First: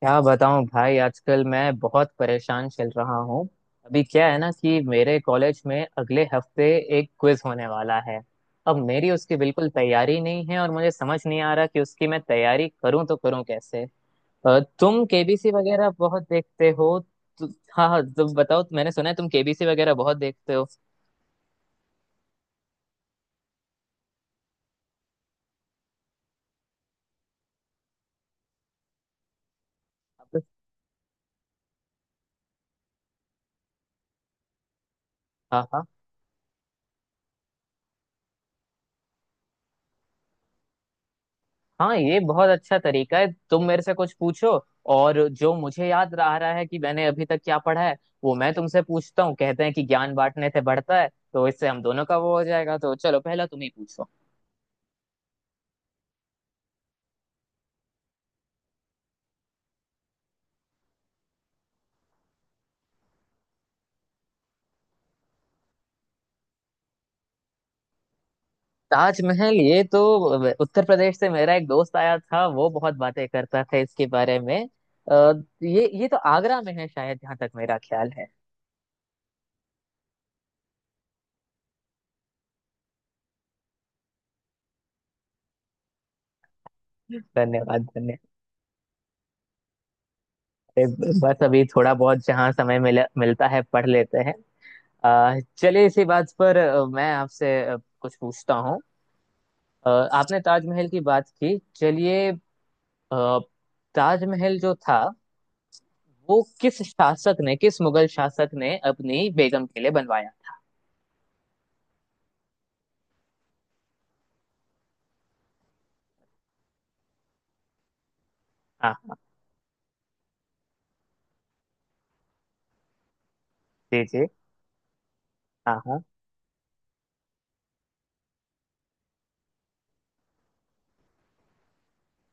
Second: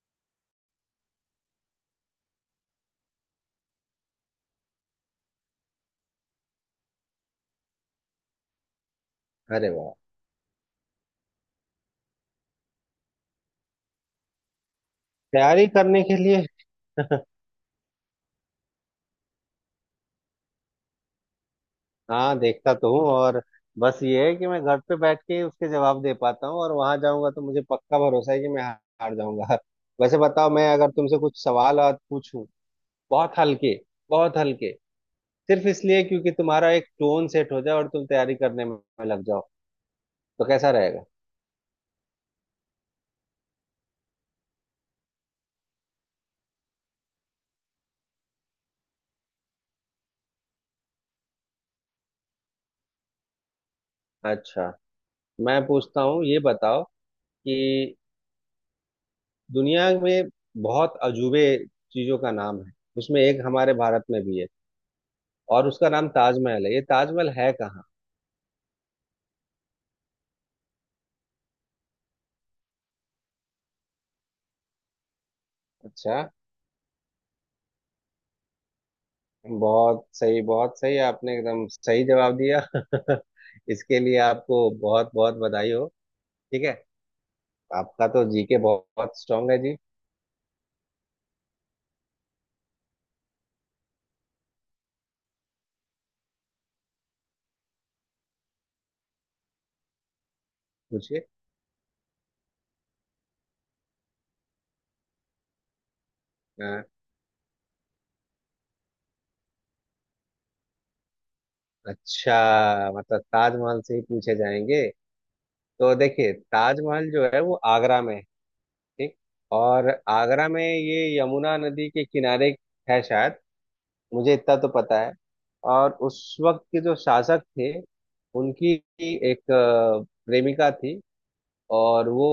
क्या बताऊं भाई, आजकल मैं बहुत परेशान चल रहा हूँ। अभी क्या है ना कि मेरे कॉलेज में अगले हफ्ते एक क्विज होने वाला है। अब मेरी उसकी बिल्कुल अरे वाह। तैयारी नहीं है और मुझे समझ नहीं आ रहा कि उसकी मैं तैयारी करूं तो करूं कैसे। तुम केबीसी तैयारी वगैरह करने के बहुत लिए देखते हो। तो, हाँ हाँ तुम बताओ, मैंने सुना है तुम केबीसी वगैरह बहुत देखते हो। हाँ, देखता तो हूँ। और बस ये है कि मैं घर पे बैठ के उसके जवाब दे पाता हूँ और वहां जाऊंगा तो मुझे पक्का भरोसा है कि मैं हार जाऊंगा। वैसे बताओ, मैं अगर तुमसे कुछ सवाल आज पूछूं बहुत हल्के, बहुत हल्के, सिर्फ हाँ हाँ इसलिए क्योंकि तुम्हारा एक टोन सेट हो जाए और तुम तैयारी करने में लग जाओ, तो कैसा रहेगा? हाँ, ये बहुत अच्छा तरीका है, तुम मेरे से कुछ पूछो और जो मुझे याद रह रहा है कि मैंने अभी तक क्या पढ़ा है वो मैं तुमसे पूछता हूँ। कहते हैं कि ज्ञान बांटने से बढ़ता है तो इससे हम दोनों का वो हो जाएगा। तो चलो, पहला तुम ही पूछो। अच्छा, मैं पूछता हूँ, ये बताओ कि दुनिया में बहुत अजूबे चीजों का नाम है। उसमें एक हमारे भारत में भी है और उसका नाम ताजमहल है। ये ताजमहल है कहाँ? ताजमहल, ये तो उत्तर प्रदेश से मेरा एक दोस्त आया था, वो बहुत बातें करता था इसके बारे में। अ, ये अच्छा, तो आगरा में है शायद, जहाँ तक मेरा ख्याल है। बहुत सही, बहुत सही, आपने एकदम सही जवाब दिया। इसके लिए आपको बहुत बहुत बधाई हो। ठीक है। धन्यवाद आपका धन्यवाद। तो जीके बहुत, बहुत स्ट्रांग है जी। बस अभी थोड़ा बहुत जहाँ समय मिलता है पढ़ लेते हैं। चलिए इसी बात पर मैं आपसे कुछ पूछता हूँ। अ, आपने ताजमहल की पूछिए। बात की, चलिए। अ, ताजमहल जो था वो किस अ, शासक ने, किस मुगल शासक ने अपनी बेगम के लिए बनवाया? अच्छा, मतलब ताजमहल से ही पूछे जाएंगे। तो देखिए, ताजमहल जो है वो आगरा में है। हाँ ठीक। हाँ। और आगरा में ये यमुना नदी के किनारे है शायद। जी जी। मुझे इतना तो पता है। हाँ और हाँ। उस वक्त के जो शासक थे, उनकी एक प्रेमिका थी। और वो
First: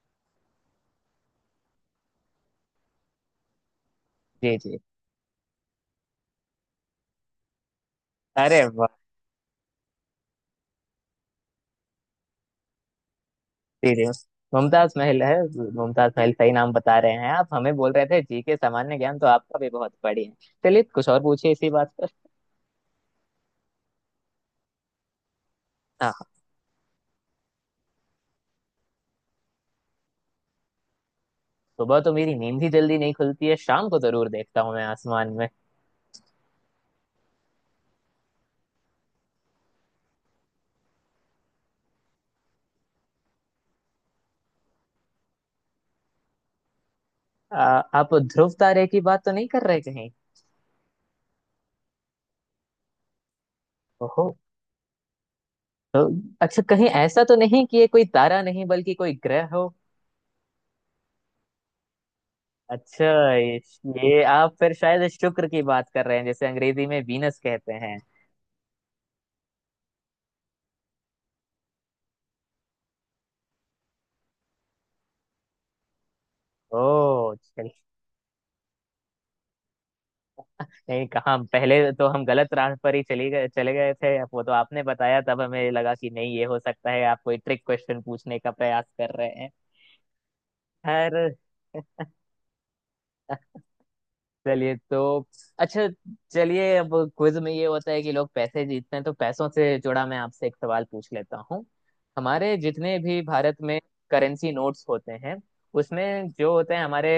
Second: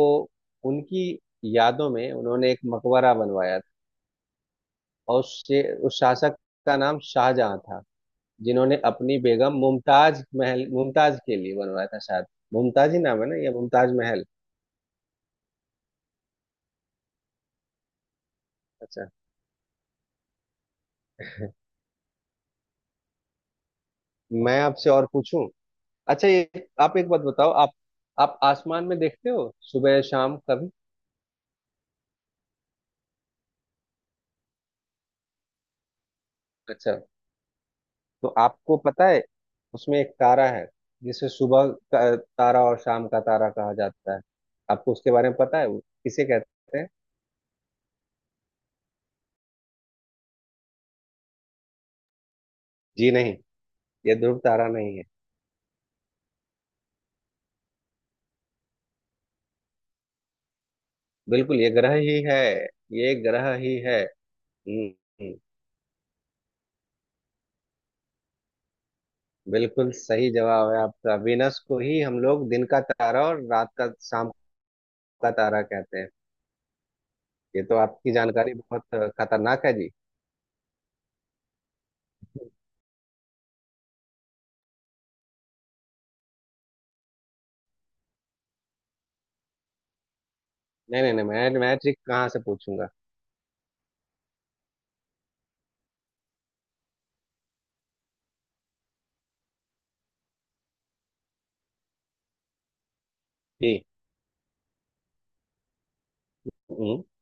उनकी यादों में उन्होंने एक मकबरा बनवाया था। जी जी। और उस शासक का नाम शाहजहां था, अरे जिन्होंने वाह। अपनी बेगम मुमताज महल मुमताज के लिए बनवाया था शायद। मुमताज ही नाम है ना, या जी मुमताज जी। महल? मुमताज महल है। मुमताज महल सही नाम बता रहे हैं आप। हमें बोल रहे थे जी के सामान्य अच्छा, ज्ञान, तो आपका भी बहुत बढ़िया है। चलिए कुछ और पूछिए इसी बात पर। मैं आपसे और पूछूं। हाँ अच्छा, हाँ। ये आप एक बात बताओ, आप आसमान में देखते हो सुबह शाम कभी? सुबह तो मेरी नींद ही जल्दी नहीं खुलती है, शाम को जरूर देखता हूँ मैं आसमान में। अच्छा, तो आपको पता है, उसमें एक तारा है जिसे सुबह का तारा और शाम का तारा कहा जाता है? आपको उसके बारे में पता है, वो किसे कहते हैं? आ, आप ध्रुव तारे की बात तो नहीं कर रहे कहीं? जी नहीं, ये ओहो। ध्रुव तारा नहीं है। तो, अच्छा, कहीं ऐसा तो नहीं कि ये कोई तारा नहीं बल्कि कोई ग्रह हो? बिल्कुल, ये ग्रह ही है। अच्छा। ये ग्रह ये, ही है। ये आप फिर हम्म शायद हम्म, शुक्र की बात कर रहे हैं, जैसे अंग्रेजी में वीनस कहते हैं। बिल्कुल सही जवाब है आपका। वीनस को ही हम लोग दिन का तारा और रात का शाम का तारा कहते हैं। ओ ये चल। तो आपकी जानकारी बहुत खतरनाक है जी। नहीं कहाँ, पहले तो हम गलत राह पर ही चली गए चले गए थे, अब वो तो आपने बताया तब हमें लगा कि नहीं, ये हो सकता है, आप कोई ट्रिक क्वेश्चन पूछने का प्रयास कर रहे हैं। नहीं नहीं नहीं, खैर। मैं ट्रिक कहाँ से पूछूंगा? चलिए तो। अच्छा। चलिए, अब क्विज में ये होता है कि लोग पैसे जीतते हैं, तो पैसों से जुड़ा मैं आपसे एक सवाल पूछ लेता हूँ। हमारे जितने भी भारत जी। में करेंसी नोट्स होते हैं उसमें जो होते हैं हम्म हमारे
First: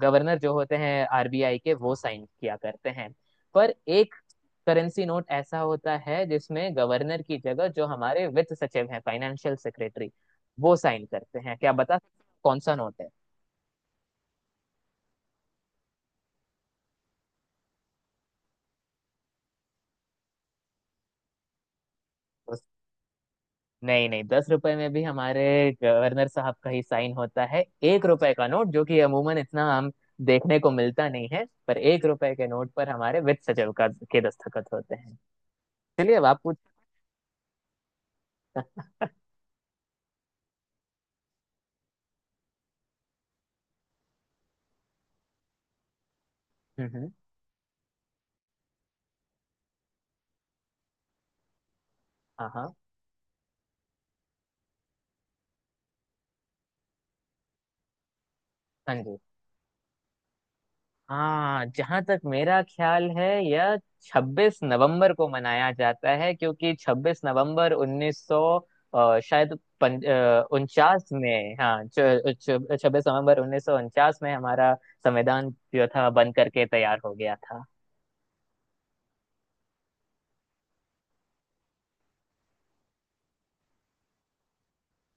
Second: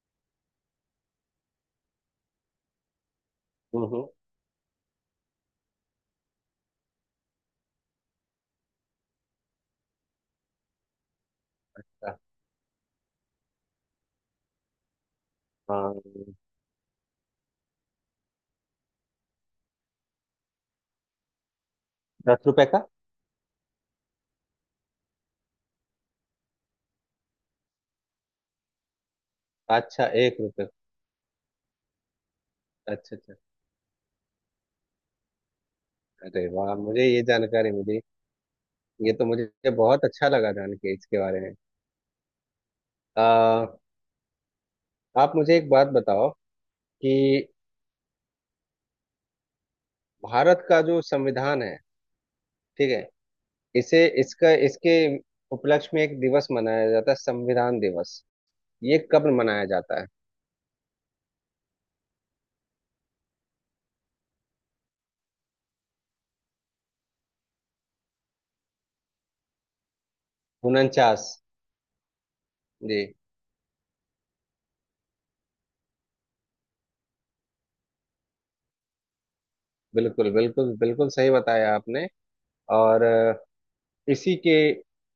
गवर्नर जो होते हैं आरबीआई के, वो साइन किया करते हैं। पर हम्म हम्म, एक करेंसी नोट ऐसा होता है जिसमें गवर्नर की जगह जो हमारे वित्त सचिव हैं, फाइनेंशियल सेक्रेटरी, वो साइन करते हैं। क्या आप बता सकते हैं कौन सा नोट है? हाँ, दस रुपए का। नहीं नहीं, 10 रुपए में भी हमारे गवर्नर साहब का ही साइन होता है। 1 रुपए का नोट, जो कि अमूमन इतना हम अच्छा, एक देखने रुपये। को मिलता नहीं है, पर 1 रुपए के नोट पर अच्छा, हमारे अच्छा। वित्त सचिव का के दस्तखत होते हैं। चलिए अब आप अरे पूछ। वाह, मुझे ये जानकारी मिली। ये तो मुझे बहुत अच्छा लगा जान के इसके बारे में। आ, आप मुझे एक बात बताओ हम्म। कि भारत का जो संविधान है, हाँ हाँ। ठीक है, इसे इसका इसके उपलक्ष्य में एक दिवस मनाया जाता है, संविधान दिवस। हाँ ये जी। कब मनाया जाता है? हाँ, जहां तक मेरा ख्याल है यह 26 नवंबर को मनाया जाता है क्योंकि 26 नवंबर 1900 शायद उनचास उनचास। में, हाँ, जी, 26 नवंबर 1949 में हमारा संविधान जो था बन करके तैयार हो गया था। बिल्कुल बिल्कुल बिल्कुल सही बताया आपने। और इसी के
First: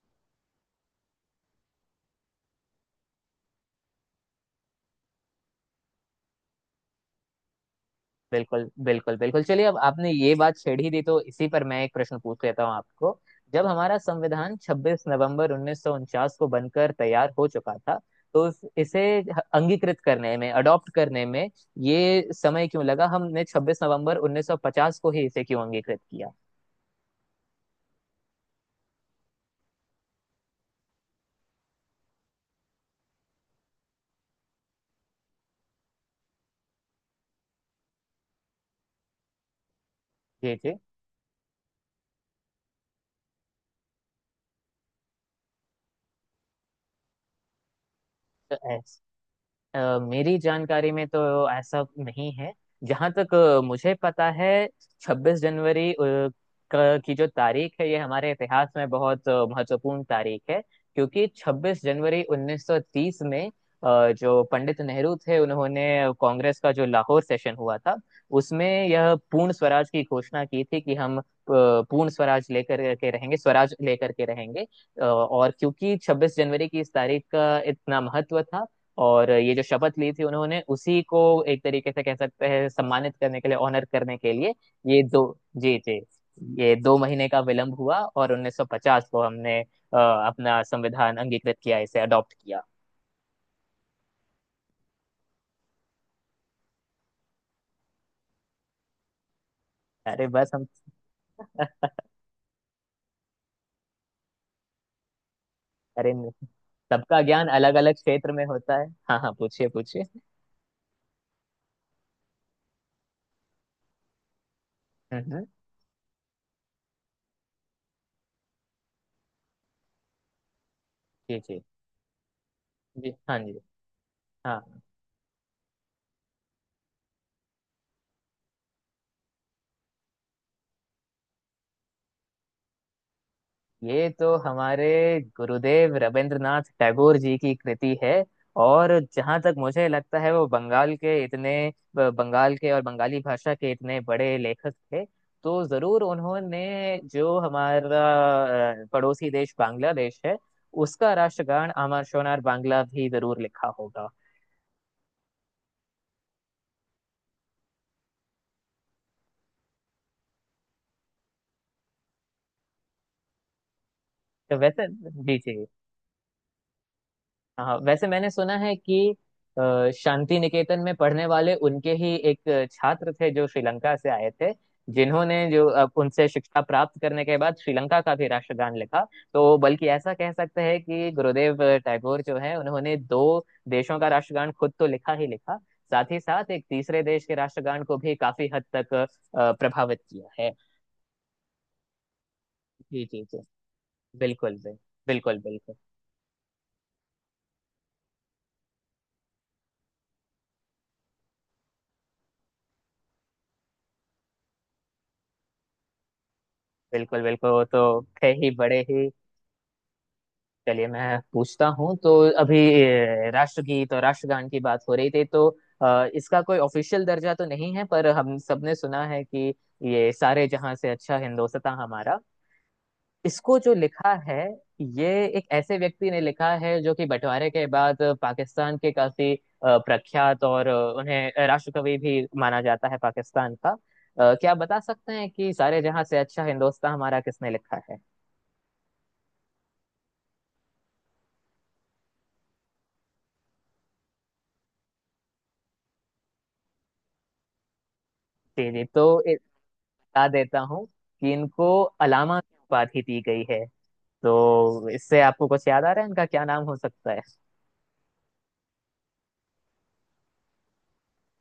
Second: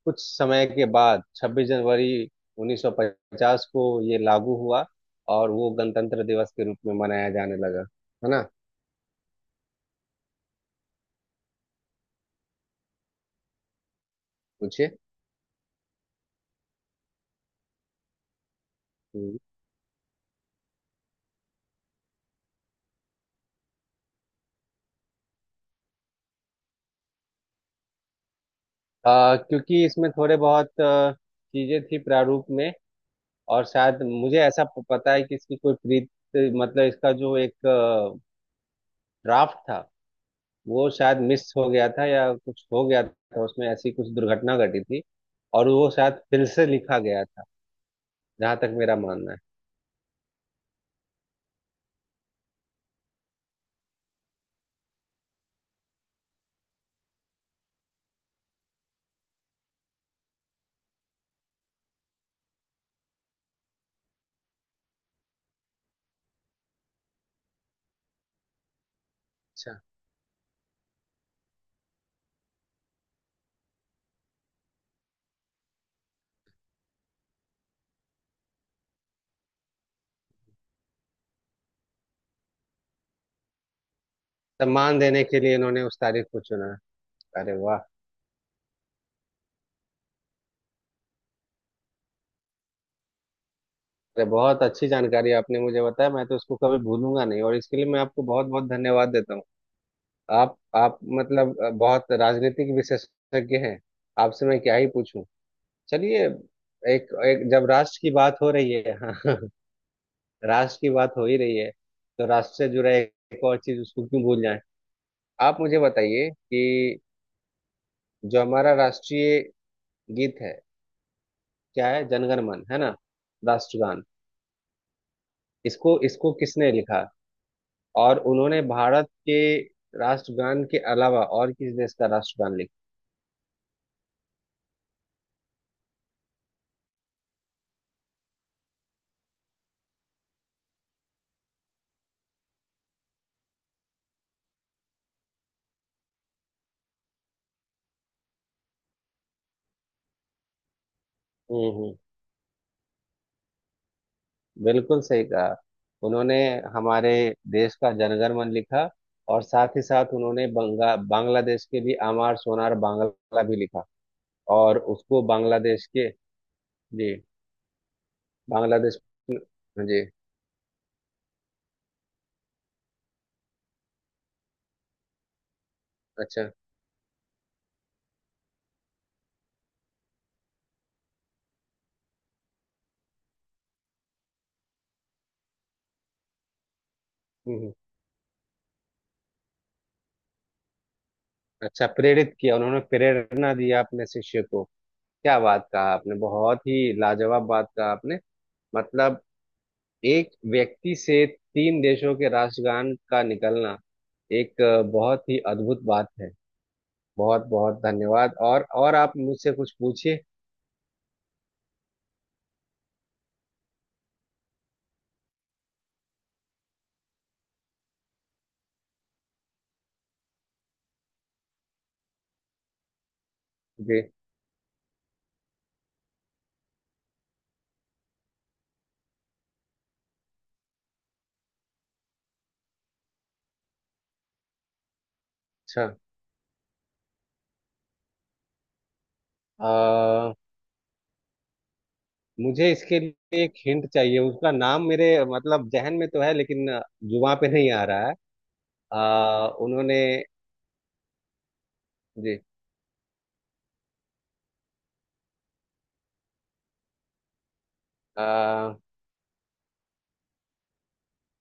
कुछ समय के बाद 26 जनवरी 1950 को ये लागू हुआ, और वो गणतंत्र दिवस के रूप में मनाया जाने लगा, है ना? बिल्कुल बिल्कुल बिल्कुल। चलिए, अब आपने ये बात छेड़ ही दी तो इसी पर मैं एक प्रश्न पूछ लेता हूँ आपको। जब हमारा संविधान पूछिए। 26 नवंबर 1949 को बनकर तैयार हो चुका था तो इसे हम्म। अंगीकृत करने में, अडॉप्ट करने में, ये समय क्यों लगा? हमने 26 नवंबर 1950 को ही इसे क्यों अंगीकृत किया? क्योंकि इसमें थोड़े बहुत चीजें थी प्रारूप में। और शायद मुझे ऐसा पता है कि इसकी कोई प्रीत, मतलब इसका जो एक ड्राफ्ट था, जी जी। वो शायद मिस हो गया था या कुछ हो गया था। उसमें ऐसी कुछ दुर्घटना घटी थी और वो शायद फिर से लिखा गया था, जहां तो तक मेरा मानना है। मेरी जानकारी में तो ऐसा नहीं है। जहाँ तक मुझे पता है 26 जनवरी की जो तारीख है ये हमारे इतिहास में बहुत महत्वपूर्ण तारीख है, क्योंकि 26 जनवरी 1930 में जो पंडित नेहरू थे उन्होंने कांग्रेस का जो लाहौर सेशन हुआ था उसमें यह पूर्ण अच्छा। स्वराज की घोषणा की थी कि हम पूर्ण स्वराज लेकर के रहेंगे, स्वराज लेकर के रहेंगे। और क्योंकि 26 जनवरी की इस तारीख का इतना महत्व था और ये जो शपथ ली थी उन्होंने, उसी को एक तरीके से कह सकते हैं सम्मानित करने के लिए, ऑनर करने के लिए, सम्मान ये देने दो। के लिए जी इन्होंने उस जी। तारीख को चुना। ये 2 महीने का अरे विलंब वाह, हुआ और 1950 को हमने अपना संविधान अंगीकृत किया, इसे अडॉप्ट किया। अरे बहुत अच्छी जानकारी आपने मुझे बताया। मैं तो इसको कभी भूलूंगा नहीं, और इसके लिए मैं आपको बहुत बहुत धन्यवाद देता हूँ। अरे बस आप हम। आप मतलब बहुत राजनीतिक विशेषज्ञ हैं। आपसे मैं क्या ही पूछूं। अरे चलिए। नहीं। एक सबका ज्ञान एक जब अलग अलग राष्ट्र की क्षेत्र बात में हो रही होता है। है हाँ हाँ, हाँ, पूछिए पूछिए। राष्ट्र की बात हो ही रही है, तो राष्ट्र से जुड़ा एक एक और चीज उसको क्यों भूल जाए। हम्म। आप मुझे बताइए कि जो हमारा राष्ट्रीय गीत है, जी जी क्या है? जनगण मन है ना, जी। हाँ। जी राष्ट्रगान? हाँ। इसको इसको किसने लिखा? और उन्होंने भारत के राष्ट्रगान के अलावा और किस देश का राष्ट्रगान लिखा? ये तो हमारे गुरुदेव रविंद्रनाथ टैगोर जी की कृति है। और जहाँ तक मुझे लगता है वो बंगाल के इतने, बंगाल के और बंगाली भाषा के इतने बड़े लेखक थे तो जरूर उन्होंने जो हमारा पड़ोसी देश बांग्लादेश है उसका राष्ट्रगान हम्म हम्म, अमर शोनार बांग्ला भी जरूर लिखा होगा। बिल्कुल सही कहा उन्होंने। हमारे देश का जनगण मन लिखा, और साथ ही साथ उन्होंने बंगा बांग्लादेश के भी आमार सोनार बांग्ला भी लिखा। तो और वैसे, उसको जी जी, बांग्लादेश के जी, हाँ वैसे मैंने सुना है बांग्लादेश कि जी, शांति निकेतन में पढ़ने वाले उनके ही एक छात्र थे जो श्रीलंका से आए थे, जिन्होंने जो अब उनसे अच्छा। शिक्षा प्राप्त करने के बाद श्रीलंका का भी राष्ट्रगान लिखा। तो बल्कि ऐसा कह सकते हैं कि गुरुदेव टैगोर जो है उन्होंने दो देशों का राष्ट्रगान खुद तो लिखा ही लिखा, साथ ही साथ एक तीसरे देश के हम्म हम्म, राष्ट्रगान को भी काफी हद तक प्रभावित किया है। अच्छा, प्रेरित किया उन्होंने, जी जी जी। प्रेरणा दिया अपने शिष्य बिल्कुल को। बिल्कुल क्या बिल्कुल बात बिल्कुल। कहा आपने, बहुत ही लाजवाब बात कहा आपने। मतलब एक व्यक्ति से तीन देशों के राष्ट्रगान का निकलना एक बहुत ही अद्भुत बात है। बिल्कुल बहुत बिल्कुल वो बहुत तो थे धन्यवाद, ही बड़े और ही। आप मुझसे कुछ पूछिए। चलिए मैं पूछता हूँ, तो अभी राष्ट्रगीत और राष्ट्रगान की बात हो रही थी, तो इसका कोई ऑफिशियल दर्जा तो नहीं है पर हम सबने सुना है कि ये सारे जहां से अच्छा हिंदोसतां हमारा, इसको जो जी, लिखा है, ये एक ऐसे व्यक्ति ने लिखा है जो कि बंटवारे के बाद पाकिस्तान के काफी प्रख्यात और उन्हें राष्ट्रकवि भी माना जाता है पाकिस्तान का। क्या आप बता सकते हैं कि सारे अच्छा, जहां से अच्छा हिंदोसतां हमारा किसने लिखा है? अ, मुझे इसके लिए एक हिंट चाहिए। उसका नाम मेरे, मतलब जहन में तो है, लेकिन जुबां पे नहीं आ रहा है। जी जी। तो उन्होंने बता देता हूँ कि इनको अलामा जी की उपाधि दी गई है, तो इससे आपको कुछ याद आ रहा है इनका क्या नाम हो सकता है? अ,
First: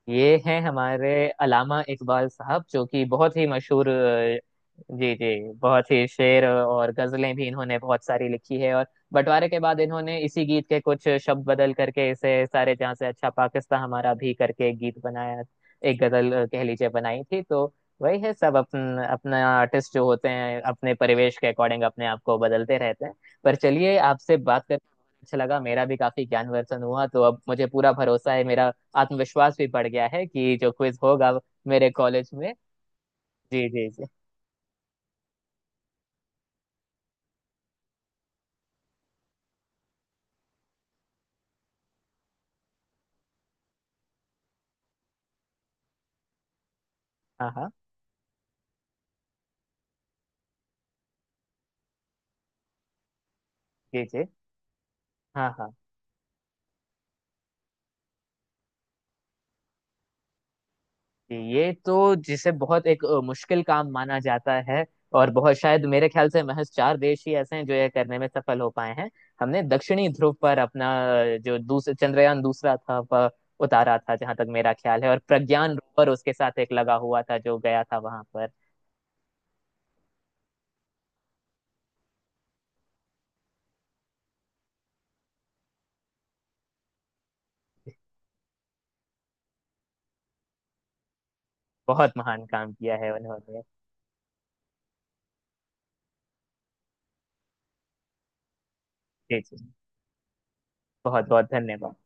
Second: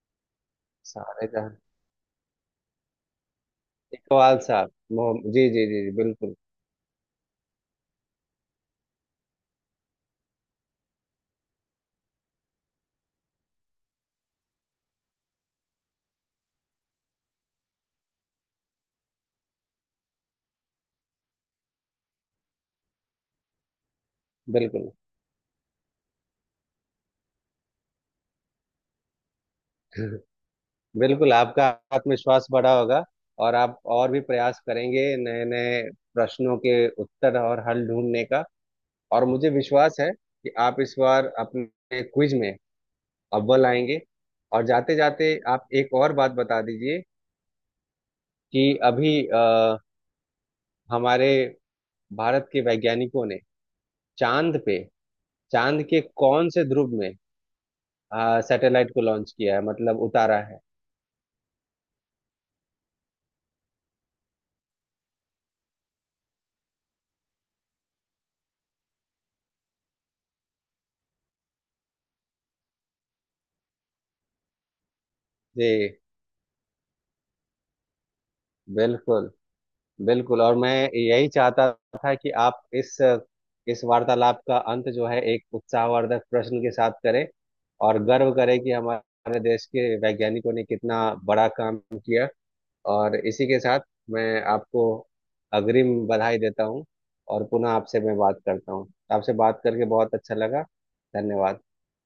ये हैं हमारे सारे जहां, अलामा इकबाल साहब, जो कि बहुत ही मशहूर इकबाल साहब, जी मोहम्मद जी जी, जी जी बहुत जी, ही बिल्कुल शेर और गजलें भी इन्होंने बहुत सारी लिखी है, और बंटवारे के बाद इन्होंने इसी गीत के कुछ शब्द बदल करके इसे सारे जहां से अच्छा पाकिस्तान हमारा भी करके एक गीत बनाया, एक गजल कह लीजिए, बनाई थी। तो वही है, सब अपन अपना आर्टिस्ट जो होते हैं अपने परिवेश के अकॉर्डिंग अपने आप को बदलते रहते हैं। पर चलिए, आपसे बात करके बिल्कुल। बहुत अच्छा लगा, मेरा भी काफी ज्ञानवर्धन हुआ। तो अब मुझे पूरा भरोसा है, मेरा आत्मविश्वास भी बढ़ गया है कि जो क्विज बिल्कुल, होगा आपका मेरे कॉलेज आत्मविश्वास में। बढ़ा होगा, और जी आप जी जी। और भी प्रयास करेंगे नए नए प्रश्नों के उत्तर और हल ढूंढने का। और मुझे विश्वास है कि आप इस बार अपने क्विज में अव्वल आएंगे। और जाते जाते आप एक और बात बता दीजिए हाँ हाँ। कि अभी हमारे भारत के वैज्ञानिकों ने जी जी। चांद पे, हाँ हाँ। चांद के कौन से ध्रुव में सैटेलाइट को लॉन्च किया है, मतलब उतारा है? जी, ये तो जिसे बहुत एक मुश्किल काम माना जाता है और बहुत शायद मेरे ख्याल से महज चार देश ही ऐसे हैं जो ये करने में सफल हो पाए हैं। हमने दक्षिणी ध्रुव पर अपना जो दूसरा चंद्रयान दूसरा था वह उतारा था जहां तक मेरा ख्याल है, और प्रज्ञान जी, रोवर उसके साथ एक लगा हुआ था जो गया था वहां पर। बिल्कुल बिल्कुल। और मैं यही चाहता था कि आप इस वार्तालाप का अंत जो है, एक उत्साहवर्धक प्रश्न के साथ करें, और गर्व करें कि हमारे देश के वैज्ञानिकों ने कितना बड़ा काम बहुत किया। महान काम किया है और इसी के उन्होंने। साथ मैं आपको अग्रिम बधाई देता हूँ, और पुनः आपसे मैं बात करता हूँ। आपसे जी जी। बात करके बहुत अच्छा लगा। बहुत बहुत धन्यवाद। धन्यवाद।